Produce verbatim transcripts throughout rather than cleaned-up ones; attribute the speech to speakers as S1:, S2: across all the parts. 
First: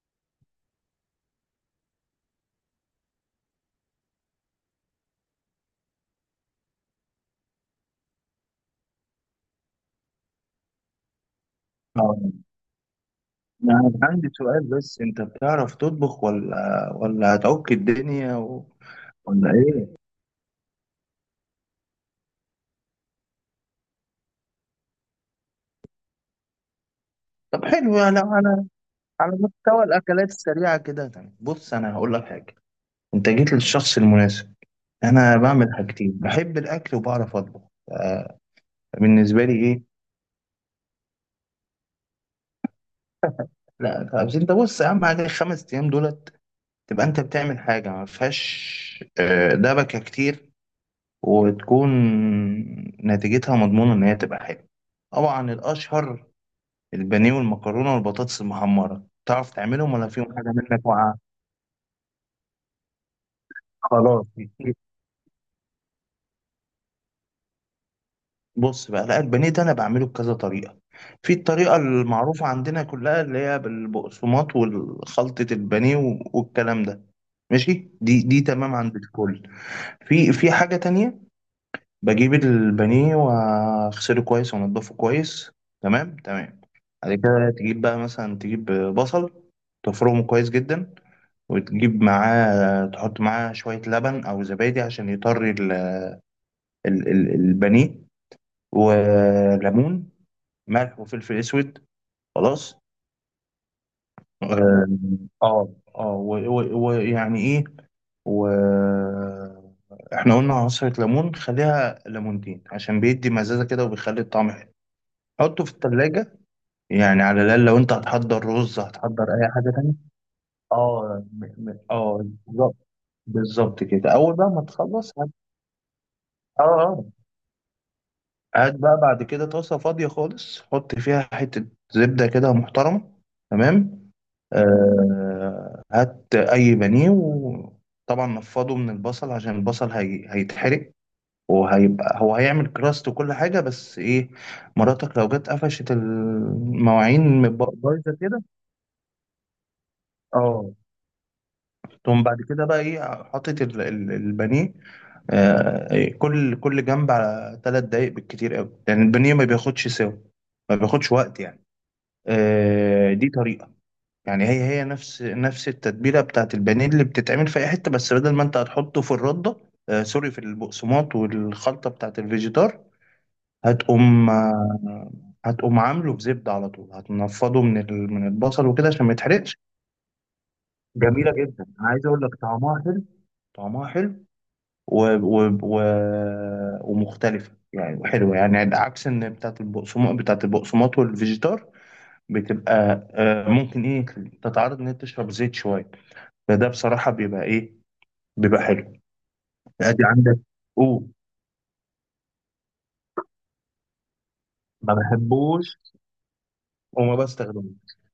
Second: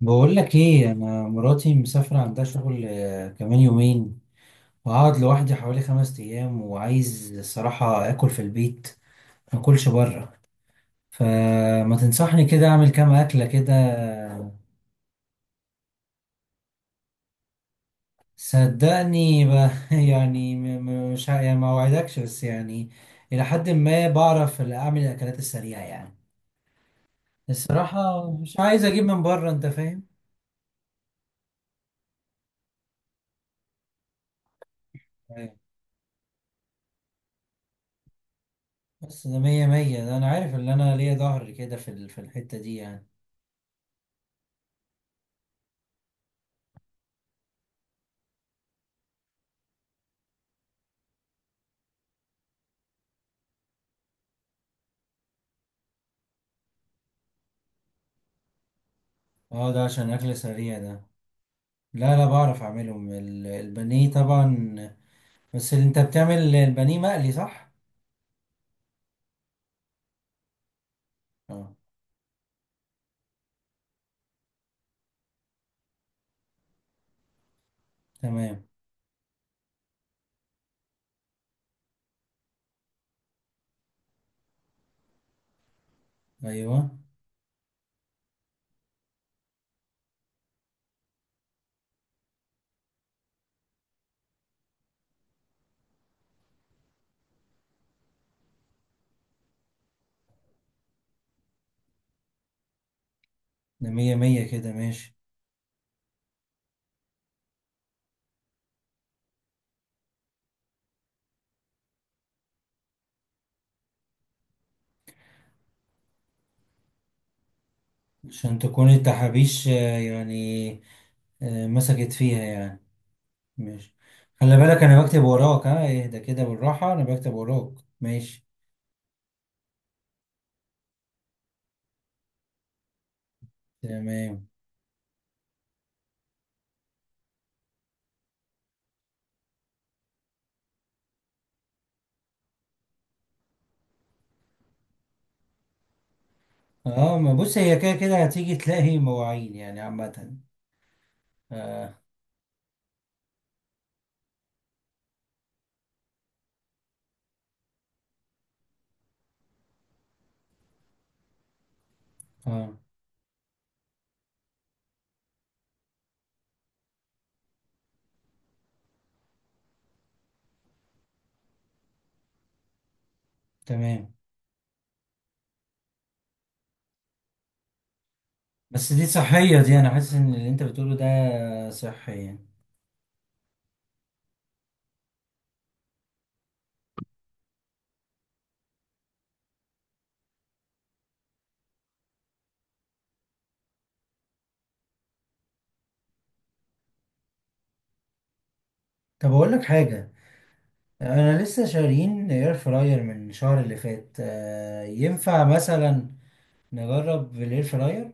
S1: بقول لك ايه، انا مراتي مسافره عندها شغل، آه، كمان يومين، وهقعد لوحدي حوالي خمس ايام، وعايز الصراحه اكل في البيت، ما اكلش بره. فما
S2: آه،
S1: تنصحني كده اعمل كام اكله كده؟
S2: أنا عندي سؤال، بس أنت بتعرف تطبخ ولا ولا هتعك الدنيا و...
S1: صدقني.
S2: ولا
S1: ب...
S2: إيه؟
S1: يعني م- م- مش ه- يعني ما اوعدكش، بس يعني الى حد ما بعرف اعمل الاكلات السريعه يعني.
S2: طب، حلو يعني
S1: الصراحه مش
S2: على
S1: عايز اجيب من
S2: على
S1: بره، انت
S2: مستوى
S1: فاهم.
S2: الأكلات السريعة كده، تمام. بص، أنا هقول لك حاجة. أنت جيت للشخص المناسب. أنا
S1: أيوة.
S2: بعمل حاجتين، بحب الأكل وبعرف أطبخ. آه،
S1: بس ده
S2: بالنسبة لي
S1: مية
S2: إيه؟
S1: مية، ده انا عارف ان انا ليا ظهر كده في ال- في الحته دي يعني.
S2: لا، بس أنت بص، أهم حاجة الخمس أيام دولت تبقى أنت بتعمل حاجة ما فيهاش آه، دبكة كتير، وتكون نتيجتها مضمونة إن هي تبقى حلوة. طبعا الأشهر البانيه والمكرونه والبطاطس المحمره، تعرف
S1: اه، ده
S2: تعملهم ولا
S1: عشان
S2: فيهم
S1: اكل
S2: حاجه
S1: سريع
S2: منك
S1: ده.
S2: واقعه؟
S1: لا لا، بعرف اعملهم، ال- البانيه
S2: خلاص يطير.
S1: طبعا. بس اللي انت بتعمل البانيه مقلي، صح؟
S2: بص بقى، لا، البانيه ده انا بعمله بكذا طريقه. في
S1: اه،
S2: الطريقه المعروفه عندنا كلها، اللي هي بالبقسماط والخلطه البانيه و- والكلام ده. ماشي، دي دي
S1: تمام.
S2: تمام عند الكل. في في حاجه تانية. بجيب البانيه واغسله كويس وانضفه كويس، تمام تمام.
S1: ايوه،
S2: بعد كده تجيب بقى، مثلا تجيب بصل، تفرمه كويس جدا. وتجيب معاه تحط معاه شوية لبن أو زبادي عشان يطري ال- ال- ال- البانيه، وليمون، ملح وفلفل أسود. خلاص.
S1: ده مية مية كده،
S2: اه،
S1: ماشي.
S2: اه. آه، و- و- ويعني ايه. و احنا قلنا عصرة ليمون، خليها ليمونتين عشان بيدي مزازة كده، وبيخلي الطعم حلو. حطه في التلاجة. يعني على الأقل لو أنت هتحضر
S1: عشان
S2: رز،
S1: تكون
S2: هتحضر أي
S1: التحابيش
S2: حاجة تانية.
S1: آه، يعني.
S2: اه، م-
S1: آه،
S2: م-
S1: مسكت
S2: اه،
S1: فيها
S2: بالظبط.
S1: يعني.
S2: بالظبط
S1: ماشي،
S2: كده. أول بقى
S1: خلي
S2: ما
S1: بالك انا
S2: تخلص
S1: بكتب
S2: هت-
S1: وراك، ها اهدى كده
S2: اه،
S1: بالراحة، انا
S2: اه.
S1: بكتب وراك. ماشي،
S2: هات بقى بعد كده طاسة فاضية خالص، حط فيها حتة زبدة كده محترمة. تمام.
S1: تمام.
S2: آه هات أي بانيه، وطبعا نفضه من البصل عشان البصل هي... هيتحرق. وهيبقى هو هيعمل كراست وكل حاجة، بس إيه؟ مراتك لو جت قفشت
S1: اه، ما
S2: المواعين من
S1: بص،
S2: بق-
S1: هي كده
S2: بايظة
S1: كده
S2: كده.
S1: هتيجي تلاقي مواعين يعني عامة.
S2: اه.
S1: اه
S2: تقوم بعد كده بقى إيه، حاطط ال- ال- البانيه. آه، إيه، كل كل جنب على ثلاث دقايق بالكتير قوي، لأن يعني البانيه ما بياخدش سوا. ما بياخدش وقت يعني.
S1: اه،
S2: آه، دي طريقة. يعني هي هي نفس نفس التتبيلة بتاعت البانيه اللي بتتعمل في أي حتة، بس بدل ما أنت هتحطه في الردة، آه، سوري، في البقسماط والخلطة بتاعت الفيجيتار.
S1: تمام.
S2: هتقوم آه، هتقوم عامله في زبدة، على طول هتنفضه من ال- من البصل وكده
S1: بس
S2: عشان
S1: دي
S2: ما يتحرقش.
S1: صحية دي، أنا حاسس إن اللي أنت بتقوله ده
S2: جميلة جدا، عايز أقول لك
S1: صحية.
S2: طعمها حلو. طعمها حلو. و... و... و... ومختلفة يعني، حلوة يعني عكس إن بتاعت البقسماط، بتاعت البقسماط والفيجيتار بتبقى آه، ممكن ايه تتعرض ان هي تشرب زيت شويه. فده بصراحه بيبقى ايه، بيبقى حلو.
S1: طب أقول لك
S2: ادي
S1: حاجة.
S2: عندك. او
S1: أنا لسه شارين إير فراير من الشهر اللي فات، آه،
S2: ما
S1: ينفع
S2: بحبوش
S1: مثلا
S2: وما
S1: نجرب الإير
S2: بستخدموش.
S1: فراير؟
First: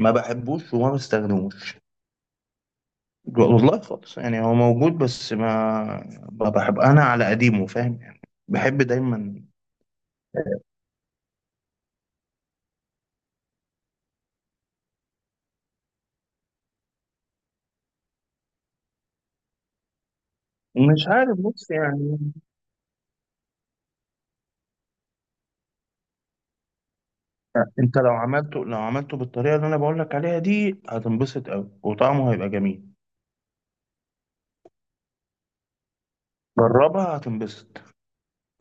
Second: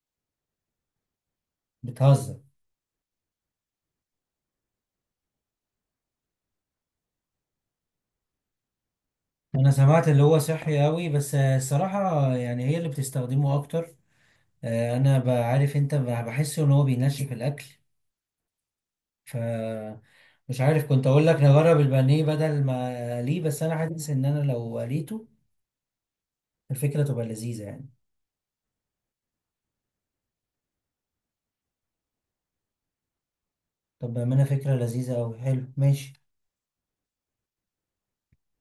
S2: ما بحبوش وما بستخدموش.
S1: بتهزر.
S2: والله خالص يعني، هو موجود بس ما ما بحب انا على قديمه، فاهم يعني. بحب دايما.
S1: أنا سمعت اللي هو صحي أوي، بس آه، الصراحة يعني هي اللي بتستخدمه أكتر. آه، أنا بعرف، أنت ب- بحس إن هو بينشف الأكل. ف مش عارف، كنت
S2: مش
S1: أقول لك
S2: عارف، بص
S1: نجرب البانيه
S2: يعني.
S1: بدل ما أقليه، بس أنا حاسس إن أنا لو قليته الفكرة تبقى لذيذة يعني.
S2: انت لو عملته لو عملته بالطريقه اللي انا بقول لك عليها دي، هتنبسط قوي وطعمه هيبقى جميل.
S1: طب ما أنا فكرة لذيذة أوي، حلو، ماشي.
S2: جربها، هتنبسط.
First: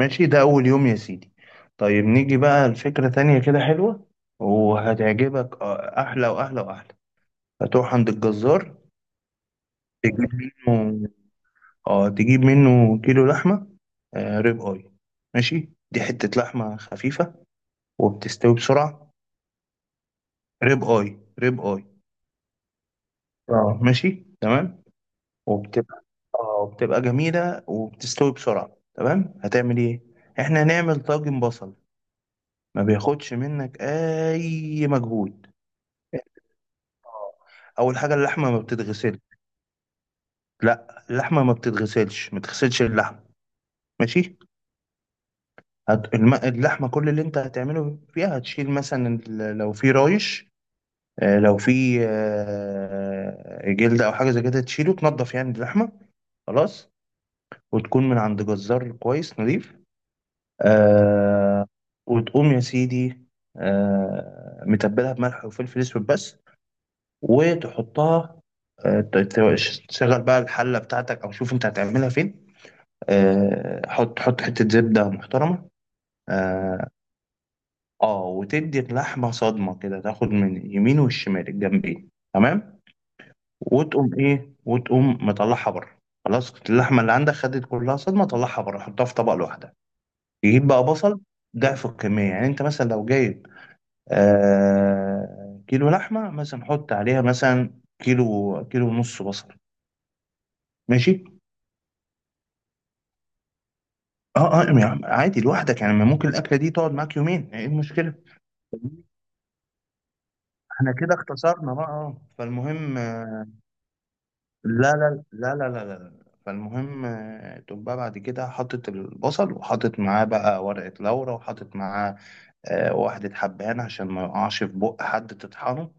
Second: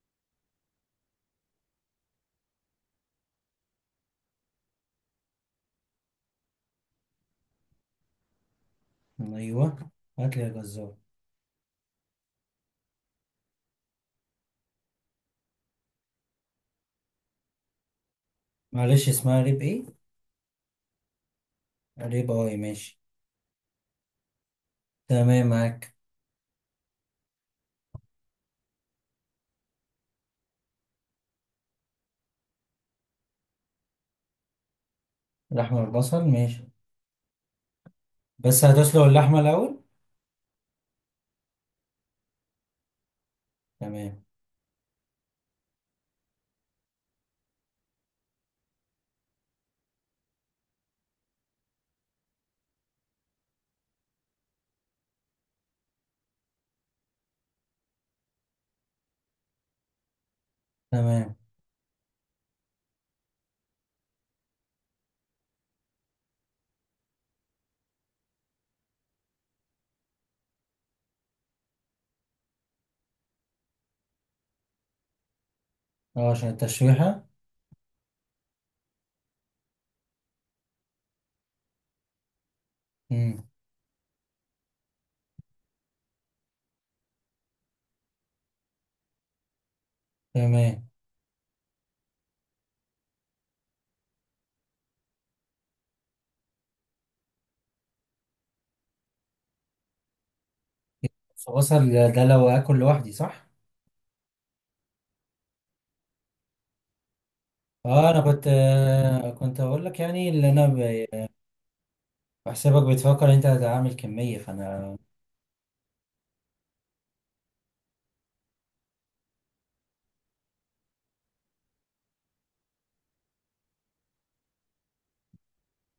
S2: ماشي، ده أول يوم يا سيدي. طيب، نيجي بقى لفكرة تانية كده حلوة وهتعجبك، آه، أحلى وأحلى وأحلى. هتروح عند الجزار.
S1: ايوه،
S2: تجيب
S1: هات لي يا جزار.
S2: منه. اه، تجيب منه كيلو لحمة. آه ريب اي. ماشي، دي حتة لحمة خفيفة وبتستوي
S1: معلش،
S2: بسرعة.
S1: اسمها ريب ايه؟
S2: ريب اي، ريب اي.
S1: ريب اي، ماشي.
S2: اه، ماشي تمام.
S1: تمام، معاك.
S2: وبتبقى... اه، بتبقى جميلة وبتستوي بسرعة. تمام، هتعمل ايه؟ احنا هنعمل طاجن بصل. ما بياخدش منك اي مجهود.
S1: اللحمه والبصل، ماشي.
S2: آه. اول حاجه، اللحمه ما
S1: بس هتسلق
S2: بتتغسل.
S1: اللحمه الاول؟
S2: لا، اللحمه ما بتتغسلش، ما تغسلش اللحمه.
S1: تمام
S2: ماشي. هت... الم... اللحمه كل اللي انت هتعمله فيها، هتشيل مثلا ال- لو في رايش، آه، لو في آه، جلد او حاجه زي كده، تشيله، تنضف يعني اللحمه. خلاص. وتكون من عند جزار كويس نظيف.
S1: تمام.
S2: آه. وتقوم يا سيدي، آه متبلها بملح وفلفل اسود بس، وتحطها. آه، ت- ت- تشغل بقى الحلة بتاعتك، أو شوف أنت هتعملها فين. آه، حط حط حتة زبدة محترمة.
S1: اه، عشان
S2: اه.
S1: التشويحه.
S2: آه، وتدي اللحمة صدمة كده، تاخد من اليمين والشمال الجنبين. تمام.
S1: امم،
S2: وتقوم إيه وتقوم مطلعها بره. خلاص، اللحمة اللي عندك خدت كلها صدمة، طلعها بره، حطها في طبق لوحدها. تجيب بقى
S1: تمام.
S2: بصل، ضعف الكمية. يعني أنت مثلا لو جايب آه كيلو لحمة مثلا، حط عليها مثلا كيلو، كيلو ونص بصل. ماشي.
S1: بصل ده لو اكل لوحدي، صح؟
S2: اه، اه، يعني عادي لوحدك يعني، ما ممكن الاكله دي تقعد معاك يومين، ايه
S1: اه،
S2: المشكله؟
S1: انا كنت آه كنت اقول لك يعني اللي انا
S2: احنا كده
S1: ب-
S2: اختصرنا بقى، اه.
S1: بحسبك
S2: فالمهم
S1: بتفكر انت
S2: آه،
S1: هتعمل كميه،
S2: لا،
S1: فانا
S2: لا، لا، لا، لا، لا. فالمهم آه، تقوم بقى بعد كده حاطط البصل، وحاطط معاه بقى ورقة لورا، وحاطط معاه آه، واحدة حبهان عشان ما يقعش في بق حد تطحنه.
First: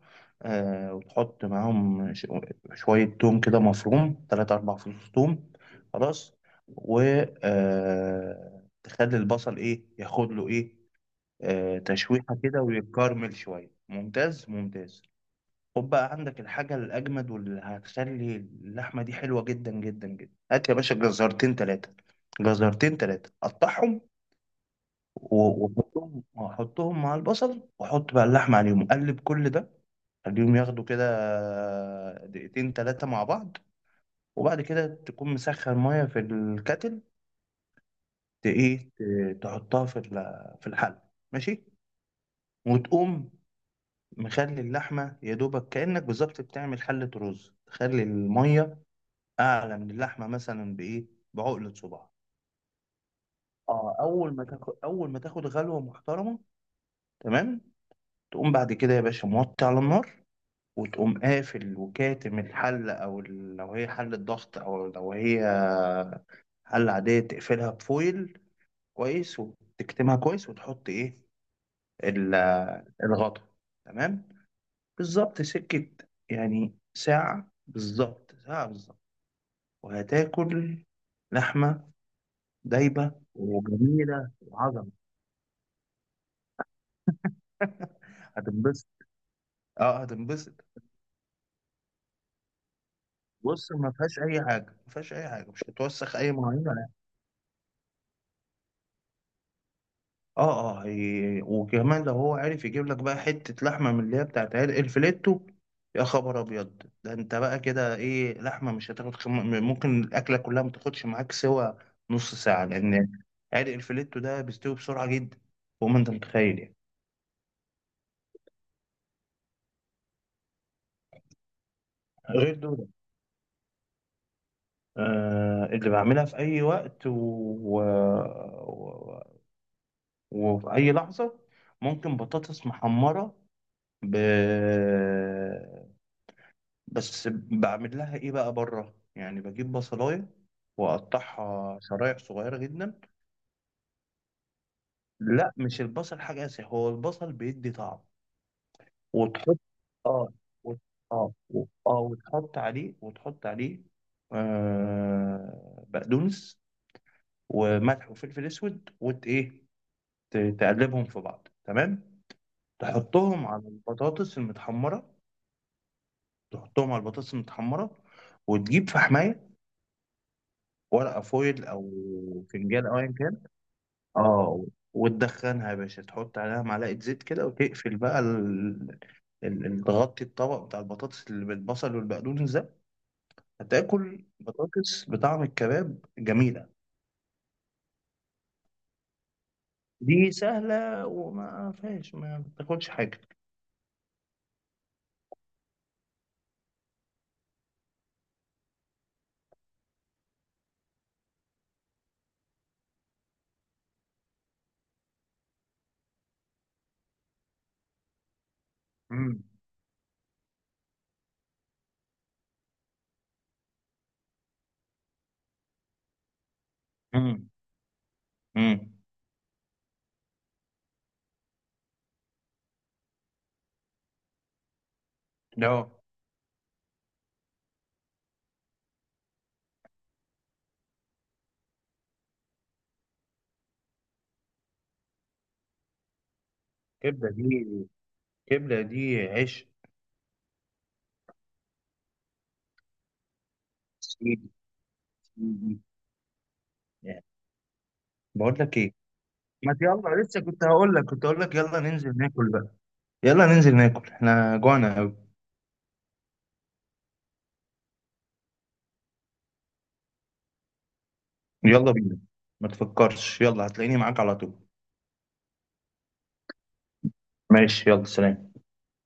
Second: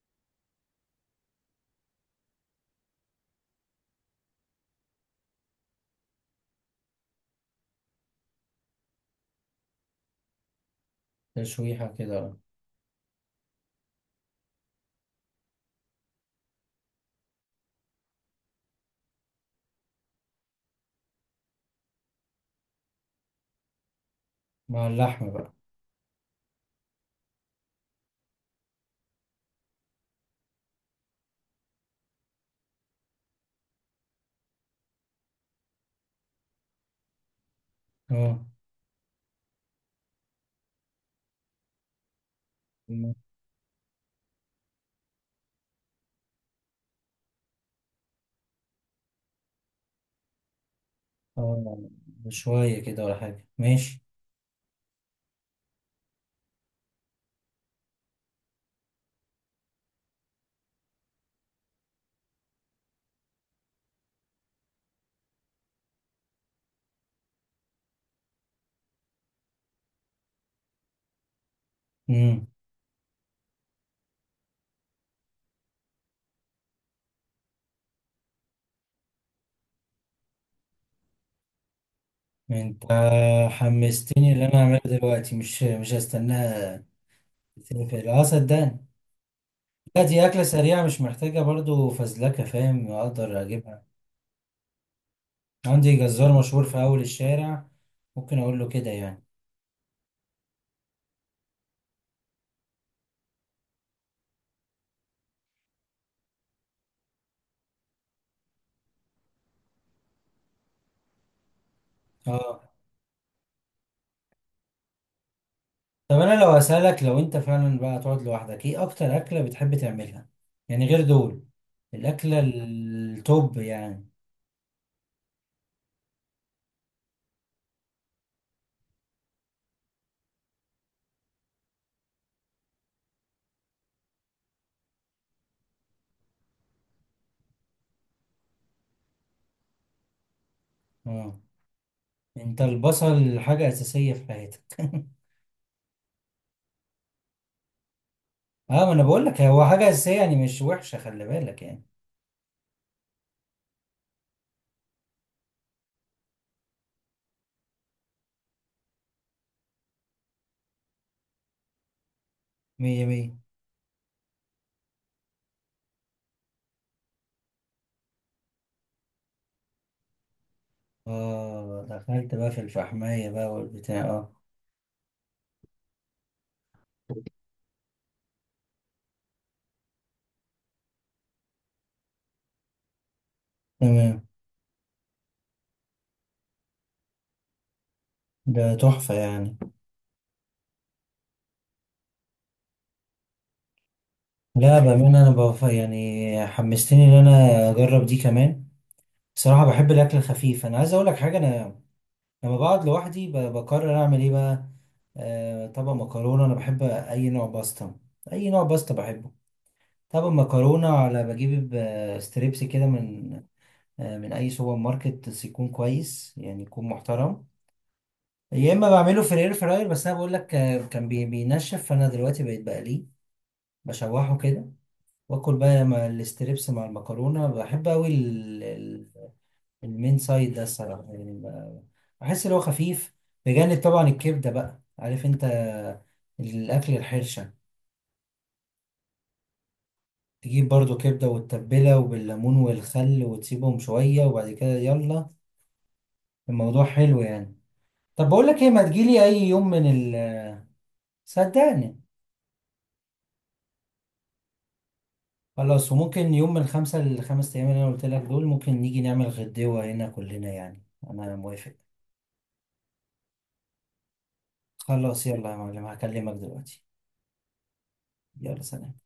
S2: آه، وتحط معاهم ش- شوية توم كده مفروم، تلاتة أربع فصوص توم. خلاص. و آه، تخلي البصل إيه، ياخد له إيه؟ آه،
S1: تشويحه كده
S2: تشويحة كده ويتكرمل شوية، ممتاز ممتاز. خد بقى عندك الحاجة الأجمد واللي هتخلي اللحمة دي حلوة جدا جدا جدا، هات يا باشا جزرتين تلاتة. جزرتين تلاتة، قطعهم
S1: مع اللحمه بقى.
S2: و- وحطهم وحطهم مع البصل، وحط بقى اللحمة عليهم، قلب كل ده. خليهم ياخدوا كده دقيقتين تلاتة مع بعض. وبعد كده تكون مسخن مية في الكتل،
S1: اه
S2: ت- ايه ت- تحطها في ال- في الحل. ماشي. وتقوم مخلي اللحمة يا دوبك، كأنك بالظبط بتعمل حلة رز، تخلي المية أعلى من اللحمة مثلا بإيه، بعقلة
S1: اه،
S2: صباع.
S1: شويه كده ولا حاجه،
S2: اه.
S1: ماشي.
S2: أول ما تاخد أول ما تاخد غلوة محترمة. تمام. تقوم بعد كده يا باشا موطي على النار، وتقوم قافل وكاتم الحلة، أو ال- لو هي حلة ضغط، أو لو هي حلة عادية تقفلها بفويل كويس، وتكتمها كويس، وتحط إيه، ال-
S1: مم.
S2: الغطا. تمام. بالظبط سكة، يعني ساعة بالظبط، ساعة بالظبط. وهتاكل لحمة
S1: انت
S2: دايبة وجميلة
S1: حمستني، اللي انا اعملها
S2: وعظمة.
S1: دلوقتي مش مش هستناها. تقفل، اه، صدقني.
S2: هتنبسط.
S1: لا،
S2: اه،
S1: دي اكله
S2: هتنبسط.
S1: سريعه مش محتاجه برضو فزلكه، فاهم، اقدر
S2: بص،
S1: اجيبها.
S2: ما فيهاش أي حاجة، ما فيهاش أي حاجة، مش
S1: عندي
S2: هتوسخ أي
S1: جزار مشهور
S2: مواعين.
S1: في اول الشارع، ممكن اقول له كده يعني.
S2: اه، اه، هي- وكمان لو هو عارف يجيب لك بقى حتة لحمة من اللي هي بتاعت عيال الفليتو، يا خبر ابيض، ده انت بقى كده ايه، لحمة مش هتاخد خم... ممكن الاكلة كلها ما تاخدش معاك سوى نص
S1: اه،
S2: ساعة، لان عرق الفليتو ده بيستوي بسرعة جدا، فوق ما انت
S1: طب انا لو
S2: متخيل يعني.
S1: اسالك، لو انت فعلا بقى تقعد لوحدك، ايه اكتر اكله بتحب تعملها؟ يعني غير دول، الاكله
S2: غير دول،
S1: التوب يعني.
S2: آه اللي بعملها في اي وقت و... و... و... وفي اي لحظة، ممكن بطاطس محمرة. ب... بس بعمل لها ايه بقى بره يعني، بجيب بصلايه
S1: اه،
S2: واقطعها شرايح صغيره
S1: انت
S2: جدا.
S1: البصل حاجه اساسيه في حياتك
S2: لا، مش البصل حاجه اساسيه، هو البصل بيدي طعم.
S1: اه، ما انا بقول لك
S2: وتحط،
S1: هو حاجه اساسيه،
S2: اه،
S1: يعني مش
S2: وت...
S1: وحشه، خلي
S2: اه،
S1: بالك
S2: و-
S1: يعني.
S2: اه، وتحط عليه وتحط عليه آه بقدونس وملح وفلفل اسود، وت ايه، ت- تقلبهم في بعض، تمام.
S1: مية مية.
S2: تحطهم على البطاطس المتحمره تحطهم على البطاطس المتحمره، وتجيب في حمايه ورقه فويل، او
S1: اه، دخلت بقى في
S2: فنجان، او ايا
S1: الفحمية
S2: كان.
S1: بقى والبتاع، اه.
S2: اه، وتدخنها يا باشا، تحط عليها معلقة زيت كده، وتقفل بقى ال... ال... ال- تغطي الطبق بتاع البطاطس اللي بالبصل والبقدونس ده.
S1: تمام،
S2: هتاكل بطاطس بطعم الكباب، جميلة.
S1: ده تحفة يعني.
S2: دي سهلة وما فيهاش، ما بتاخدش حاجة.
S1: لا، بأمانة، أنا بف... يعني حمستني إن أنا أجرب دي كمان. بصراحة بحب الأكل الخفيف، أنا عايز أقول لك حاجة. أنا لما بقعد لوحدي ب... بقرر أعمل إيه بقى. آه طبق مكرونة، أنا بحب أي نوع باستا، أي نوع باستا بحبه.
S2: امم
S1: طبق مكرونة، على بجيب ب- ستريبس كده من آه من أي سوبر ماركت، بس يكون كويس يعني يكون محترم.
S2: امم
S1: يا اما
S2: امم
S1: بعمله في الاير فراير، بس انا بقول لك آه، كان بي- بينشف، فانا دلوقتي بقيت بقليه، بشوحه كده. واكل بقى
S2: لا،
S1: مع الاستريبس مع المكرونه، بحب قوي. المين سايد ده الصراحه يعني ب- بحس ان هو خفيف، بجانب طبعا الكبده، بقى عارف انت، الاكل
S2: كبدة
S1: الحرشه.
S2: دي، كبدة دي عيش.
S1: تجيب برضو كبده وتتبلها وبالليمون والخل وتسيبهم شويه، وبعد
S2: سيدي،
S1: كده يلا،
S2: سيدي.
S1: الموضوع حلو
S2: يعني،
S1: يعني. طب بقول
S2: بقول
S1: لك ايه،
S2: لك
S1: ما
S2: ايه،
S1: تجيلي اي يوم
S2: ما
S1: من
S2: يلا، لسه
S1: ال
S2: كنت هقول لك كنت هقول لك يلا
S1: صدقني.
S2: ننزل ناكل بقى. يلا ننزل ناكل، احنا جوعنا قوي.
S1: خلاص، وممكن يوم من خمسة لخمس أيام اللي أنا قلت لك دول، ممكن نيجي نعمل غدوة هنا كلنا يعني. أنا موافق.
S2: يلا بينا، ما تفكرش، يلا هتلاقيني معاك على طول.
S1: خلاص يلا يا معلم، هكلمك دلوقتي.
S2: ماشي، يلا سلام.
S1: يلا سلام.